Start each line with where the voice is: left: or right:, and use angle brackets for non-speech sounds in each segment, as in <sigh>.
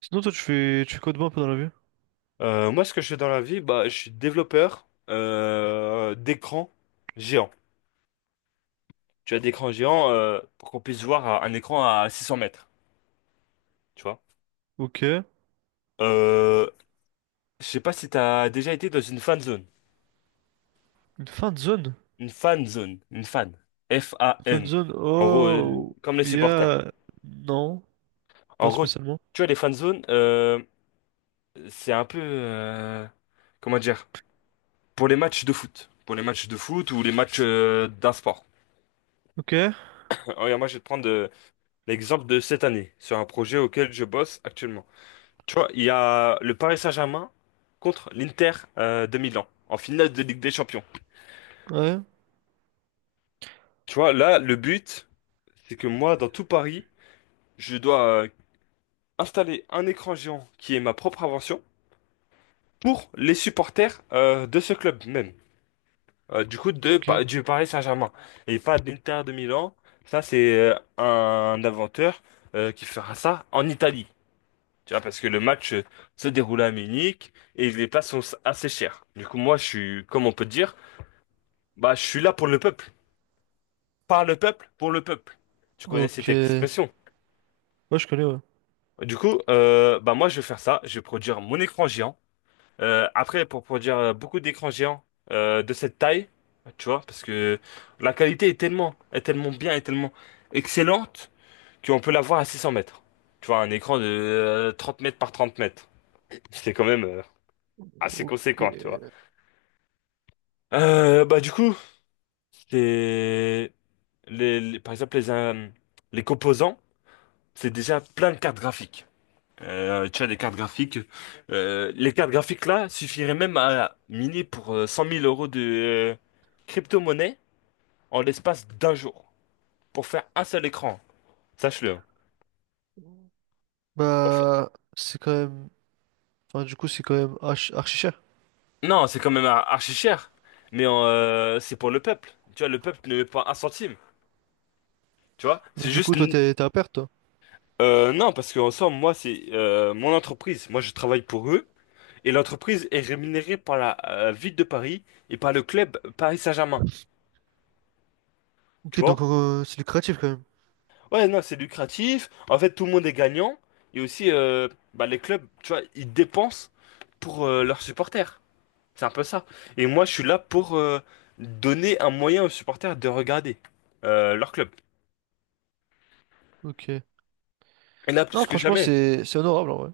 right: Sinon, toi, tu fais quoi de bon un peu dans la vie?
left: Moi, ce que je fais dans la vie, bah, je suis développeur d'écran géant. Tu as d'écran géant pour qu'on puisse voir un écran à 600 mètres, tu vois.
right: Ok.
left: Euh, je sais pas si t'as déjà été dans une fan zone.
right: Une fin de zone?
left: Une fan zone. Une fan.
right: Fin de
left: F-A-N.
right: zone?
left: En gros,
right: Oh,
left: comme les
right: il y
left: supporters.
right: a... Non,
left: En
right: pas
left: gros,
right: spécialement.
left: tu vois, les fan zones, c'est un peu... euh, comment dire? Pour les matchs de foot. Pour les matchs de foot ou les matchs d'un sport.
right: Ok,
left: <laughs> Regarde, moi, je vais te prendre l'exemple de cette année, sur un projet auquel je bosse actuellement. Tu vois, il y a le Paris Saint-Germain contre l'Inter de Milan, en finale de Ligue des Champions.
right: ouais,
left: Tu vois, là, le but, c'est que moi, dans tout Paris, je dois installer un écran géant qui est ma propre invention pour les supporters de ce club même. Du coup, de,
right: ok.
left: Pa- du Paris Saint-Germain. Et pas de l'Inter de Milan. Ça, c'est un inventeur qui fera ça en Italie. Tu vois, parce que le match se déroulait à Munich et les places sont assez chères. Du coup, moi, je suis, comme on peut dire, bah, je suis là pour le peuple. Par le peuple, pour le peuple. Tu connais
right: Ok.
left: cette
right: Ouais,
left: expression.
right: je connais, ouais.
left: Du coup, bah, moi, je vais faire ça. Je vais produire mon écran géant. Après, pour produire beaucoup d'écrans géants de cette taille, tu vois, parce que la qualité est tellement excellente qu'on peut l'avoir à 600 mètres. Tu vois, un écran de 30 mètres par 30 mètres. C'est quand même assez
right: Ok.
left: conséquent, tu vois. Bah du coup, les, par exemple les composants, c'est déjà plein de cartes graphiques. Tu as des cartes graphiques. Les cartes graphiques là suffiraient même à miner pour 100 000 euros de crypto-monnaie en l'espace d'un jour pour faire un seul écran. Sache-le, hein. Pour faire-
right: Bah, c'est quand même... Enfin, du coup, c'est quand même archi, archi cher.
left: Non, c'est quand même archi cher, mais c'est pour le peuple. Tu vois, le peuple ne met pas un centime. Tu vois,
right: Mais
left: c'est
right: du coup,
left: juste.
right: toi, t'es à perte, toi.
left: Non, parce qu'en somme, moi, c'est mon entreprise. Moi, je travaille pour eux. Et l'entreprise est rémunérée par la ville de Paris et par le club Paris Saint-Germain. Tu
right: Ok,
left: vois?
right: donc c'est lucratif quand même.
left: Ouais, non, c'est lucratif. En fait, tout le monde est gagnant. Et aussi, bah, les clubs, tu vois, ils dépensent pour leurs supporters. C'est un peu ça. Et moi, je suis là pour donner un moyen aux supporters de regarder leur club.
right: Ok.
left: Et là,
right: Non,
left: plus que
right: franchement,
left: jamais.
right: c'est honorable, en vrai.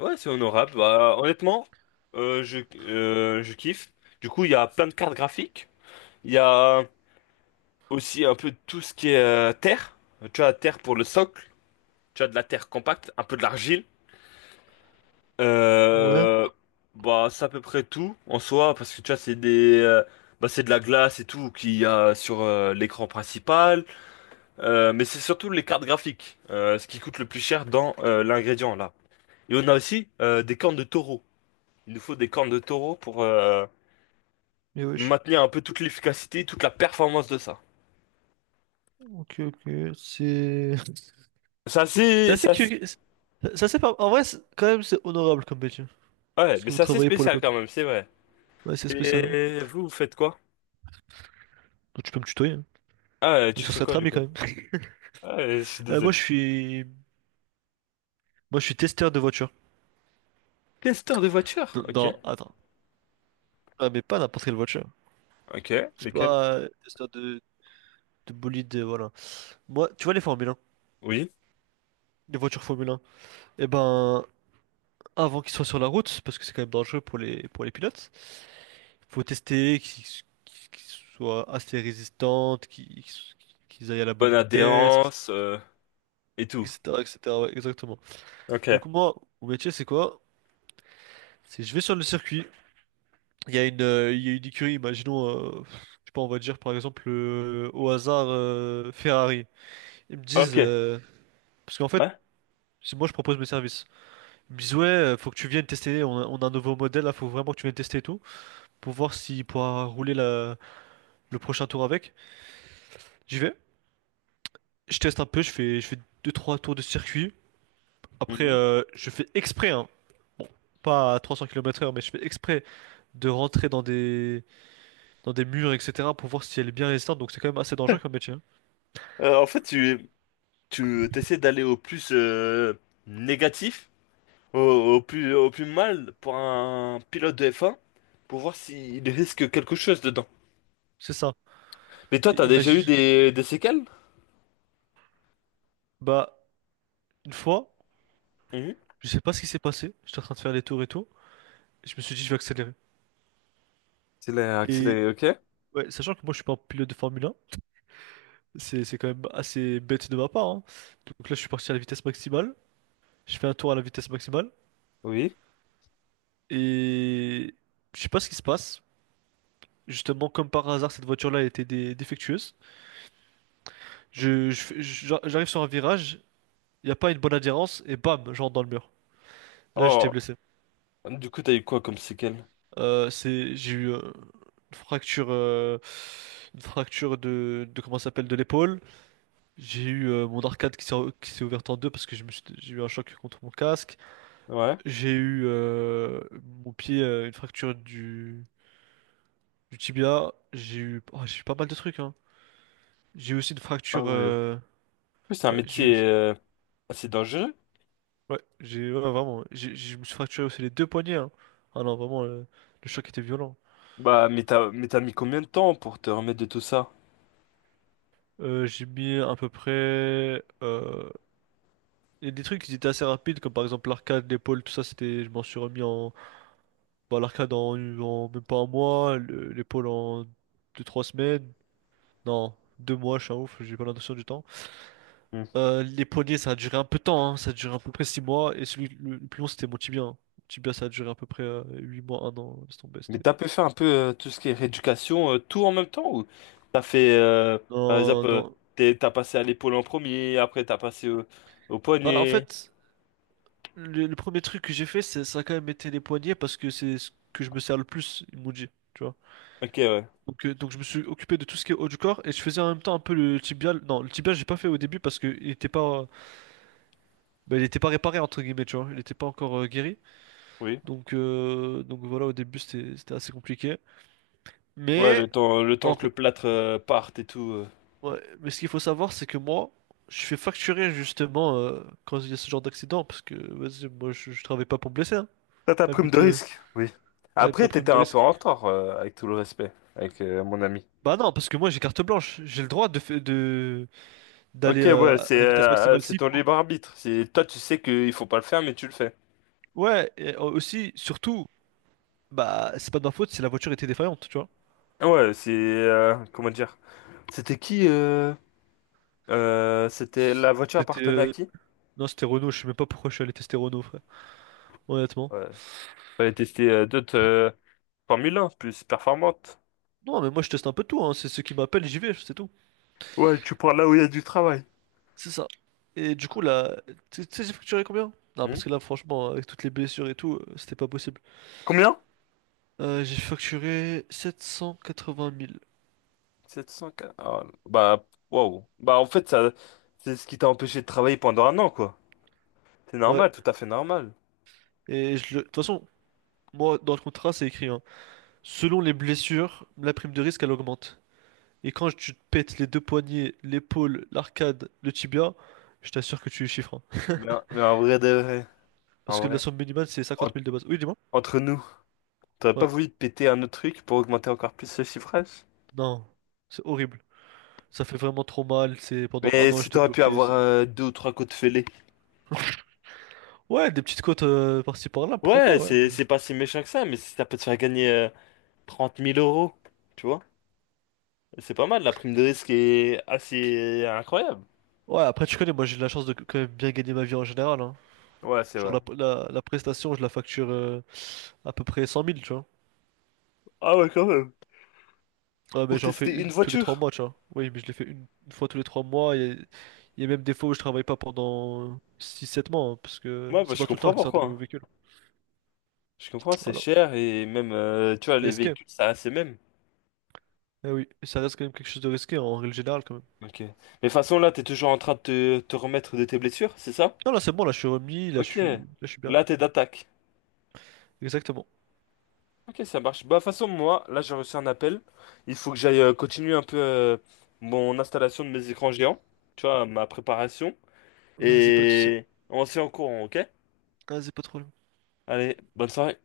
left: Ouais, c'est honorable. Bah, honnêtement, je kiffe. Du coup, il y a plein de cartes graphiques. Il y a aussi un peu tout ce qui est terre. Tu as terre pour le socle. Tu as de la terre compacte, un peu de l'argile.
right: Ouais,
left: Euh, Bah, c'est à peu près tout en soi, parce que tu vois, bah, c'est de la glace et tout qu'il y a sur l'écran principal. Mais c'est surtout les cartes graphiques, ce qui coûte le plus cher dans l'ingrédient là. Et on a aussi des cornes de taureau. Il nous faut des cornes de taureau pour,
right: mais wesh.
left: maintenir un peu toute l'efficacité, toute la performance de ça.
right: Ok, ok, c'est... <laughs> C'est assez
left: C'est assez-
right: curieux. Ça, c'est pas... En vrai, quand même, c'est honorable comme métier.
left: Ouais,
right: Parce
left: mais
right: que vous
left: c'est assez
right: travaillez pour le
left: spécial
right: peuple.
left: quand même, c'est vrai.
right: Ouais, c'est spécial, hein.
left: Et vous, vous faites quoi?
right: Donc, tu peux me tutoyer, hein.
left: Ah,
right: Mais
left: tu
right: ça
left: fais
right: serait
left: quoi
right: très
left: du
right: bien quand
left: coup?
right: même. <laughs>
left: Ah, je suis
right: Moi,
left: désolé.
right: je suis... Moi, je suis testeur de voiture.
left: Testeur de voiture? Ok.
right: Attends. Ah, mais pas n'importe quelle voiture.
left: Ok,
right: C'est
left: lesquels?
right: pas testeur de bolide, voilà. Moi, tu vois les Formule 1,
left: Oui.
right: les voitures Formule 1. Eh ben, avant qu'ils soient sur la route, parce que c'est quand même dangereux pour les pilotes, faut tester qu'ils soient assez résistantes, qu'ils aillent à la bonne
left: Bonne
right: vitesse,
left: adhérence, et tout.
right: etc., etc., ouais, exactement.
left: Ok.
right: Donc moi, mon métier, c'est quoi? C'est je vais sur le circuit. Il y a une, il y a une écurie, imaginons, je sais pas, on va dire par exemple au hasard Ferrari. Ils me disent,
left: Ok.
right: parce qu'en fait,
left: Ouais.
right: si moi je propose mes services, ils me disent ouais, faut que tu viennes tester, on a un nouveau modèle là, faut vraiment que tu viennes tester et tout, pour voir s'il pourra rouler le prochain tour avec. J'y vais, je teste un peu, je fais deux trois tours de circuit. Après,
left: Mhm.
right: je fais exprès, hein. Bon, pas à 300 kilomètres h mais je fais exprès de rentrer dans des murs, etc., pour voir si elle est bien résistante, donc c'est quand même assez dangereux comme
left: <laughs>
right: métier, hein.
left: En fait, tu t'essaies d'aller au plus négatif, au plus mal pour un pilote de F1, pour voir s'il risque quelque chose dedans.
right: C'est ça.
left: Mais toi,
right: Et
left: t'as déjà eu
right: imagine.
left: des séquelles?
right: Bah, une fois,
left: Mhm.
right: je sais pas ce qui s'est passé. J'étais en train de faire les tours et tout. Et je me suis dit, je vais accélérer.
left: Accéléré,
right: Et
left: accéléré, ok.
right: ouais, sachant que moi, je suis pas un pilote de Formule 1, c'est quand même assez bête de ma part, hein. Donc là, je suis parti à la vitesse maximale. Je fais un tour à la vitesse maximale.
left: Oui.
right: Et je sais pas ce qui se passe. Justement, comme par hasard, cette voiture-là était défectueuse. J'arrive sur un virage, il n'y a pas une bonne adhérence, et bam, je rentre dans le mur. Là, j'étais
left: Oh,
right: blessé.
left: du coup, t'as eu quoi comme séquelles?
right: J'ai eu une fracture, euh, une fracture de comment ça s'appelle, de l'épaule. J'ai eu mon arcade qui s'est ouverte en deux parce que j'ai eu un choc contre mon casque.
left: Ouais.
right: J'ai eu mon pied, une fracture du tibia. J'ai eu, oh, j'ai eu pas mal de trucs, hein. J'ai eu aussi une
left: Ah
right: fracture,
left: ouais. En plus, c'est un
right: ouais,
left: métier assez dangereux.
right: ouais, j'ai, ouais, vraiment, j'ai, je me suis fracturé aussi les deux poignets, hein. Ah non, vraiment, le choc était violent.
left: Bah, mais t'as mis combien de temps pour te remettre de tout ça?
right: J'ai mis à peu près. Et des trucs qui étaient assez rapides, comme par exemple l'arcade, l'épaule, tout ça, c'était, je m'en suis remis en, bah, l'arcade en même pas un mois, l'épaule en 2, 3 semaines, non, 2 mois, je suis un ouf, j'ai pas l'intention du temps.
left: Hmm.
right: Les poignets, ça a duré un peu de temps, hein, ça a duré à peu près 6 mois, et celui le plus long, c'était mon tibia, hein. Mon tibia, ça a duré à peu près 8 mois, un an, laisse tomber,
left: Mais
right: c'était...
left: t'as pu faire un peu tout ce qui est rééducation, tout en même temps? Ou t'as fait, par exemple,
right: Non, non.
left: t'as passé à l'épaule en premier, après t'as passé au
right: Bah, en
left: poignet.
right: fait, le premier truc que j'ai fait, c'est, ça a quand même été les poignets, parce que c'est ce que je me sers le plus, ils m'ont dit, tu vois.
left: Ok, ouais.
right: Donc je me suis occupé de tout ce qui est haut du corps et je faisais en même temps un peu le tibial. Non, le tibial j'ai pas fait au début parce que il était pas, bah, il était pas réparé entre guillemets, tu vois. Il était pas encore guéri.
left: Oui.
right: Donc voilà, au début c'était, assez compliqué.
left: Ouais, le
right: Mais,
left: temps, le temps
right: en
left: que
right: re-
left: le plâtre parte et tout.
right: ouais, mais ce qu'il faut savoir c'est que moi, je fais facturer justement quand il y a ce genre d'accident parce que vas-y, moi je travaille pas pour me blesser, hein.
left: T'as
right: C'est
left: ta
right: pas le
left: prime de
right: but,
left: risque, oui.
right: ouais, ma
left: Après,
right: prime
left: t'étais
right: de
left: un peu
right: risque.
left: en retard, avec tout le respect, avec mon ami.
right: Bah non, parce que moi j'ai carte blanche. J'ai le droit de fa- de d'aller
left: Ok, ouais,
right: à
left: c'est
right: la vitesse
left: euh,
right: maximale
left: c'est
right: s'il
left: ton
right: faut.
left: libre arbitre. C'est toi, tu sais qu'il faut pas le faire, mais tu le fais.
right: Ouais, et aussi, surtout, bah, c'est pas de ma faute si la voiture était défaillante, tu vois.
left: Ouais, c'est comment dire? C'était qui euh, c'était la voiture
right: C'était.
left: appartenait à qui?
right: Non, c'était Renault, je sais même pas pourquoi je suis allé tester Renault, frère, honnêtement.
left: Ouais. Fallait tester d'autres Formule 1 plus performantes.
right: Non, mais moi je teste un peu de tout, hein. C'est ceux qui m'appellent, j'y vais, c'est tout.
left: Ouais, tu prends là où il y a du travail.
right: C'est ça. Et du coup, là, tu sais, j'ai facturé combien? Non,
left: Hmm.
right: parce que là, franchement, avec toutes les blessures et tout, c'était pas possible.
left: Combien?
right: J'ai facturé 780 000.
left: 700. Ah, bah, waouh. Bah, en fait, ça, c'est ce qui t'a empêché de travailler pendant un an, quoi. C'est
right: Ouais,
left: normal, tout à fait normal.
right: et je le... De toute façon, moi, dans le contrat, c'est écrit, hein. Selon les blessures, la prime de risque, elle augmente. Et quand tu te pètes les deux poignets, l'épaule, l'arcade, le tibia, je t'assure que tu es chiffres, hein.
left: Mais en vrai de vrai,
right: Parce que
left: en
right: la
left: vrai,
right: somme minimale, c'est
left: en-
right: 50 000 de base. Oui, dis-moi.
left: entre nous, t'aurais pas
right: Ouais.
left: voulu te péter un autre truc pour augmenter encore plus ce chiffrage?
right: Non. C'est horrible. Ça fait vraiment trop mal. C'est pendant un
left: Mais
right: an,
left: si
right: j'étais
left: t'aurais pu
right: bloqué.
left: avoir deux ou trois coups de fêlé.
right: Ouais, des petites côtes par-ci par-là, pourquoi pas,
left: Ouais,
right: ouais.
left: c'est c'est pas si méchant que ça, mais si ça peut te faire gagner 30 000 euros, tu vois? C'est pas mal, la prime de risque est assez incroyable.
right: Ouais, après, tu connais, moi, j'ai de la chance de quand même bien gagner ma vie en général, hein.
left: Ouais, c'est
right: Genre,
left: vrai.
right: la prestation, je la facture à peu près 100 000, tu vois.
left: Ah ouais, quand même.
right: Ouais, mais
left: Pour
right: j'en fais
left: tester
right: une
left: une
right: tous les trois
left: voiture.
right: mois, tu vois. Oui, mais je l'ai fait une fois tous les 3 mois. Il y a même des fois où je travaille pas pendant 6, 7 mois, hein, parce que
left: Ouais, bah,
right: c'est
left: je
right: pas tout le temps
left: comprends
right: qu'ils sortent des
left: pourquoi, hein.
right: nouveaux véhicules.
left: Je comprends, c'est
right: Voilà.
left: cher et même, tu vois,
right: C'est
left: les
right: risqué.
left: véhicules, ça a ses mêmes.
right: Eh oui, et ça reste quand même quelque chose de risqué en règle générale, quand même.
left: Ok. Mais de toute façon, là, t'es toujours en train de te remettre de tes blessures, c'est ça?
right: Non, là, c'est bon, là, je suis remis,
left: Ok.
right: là, je suis bien.
left: Là, t'es d'attaque.
right: Exactement.
left: Ok, ça marche. Bah, de toute façon, moi, là, j'ai reçu un appel. Il faut que j'aille continuer un peu mon installation de mes écrans géants. Tu vois, ma préparation.
right: Vas-y, pas de soucis.
left: Et on se fait en courant, ok?
right: Vas-y, pas trop.
left: Allez, bonne soirée.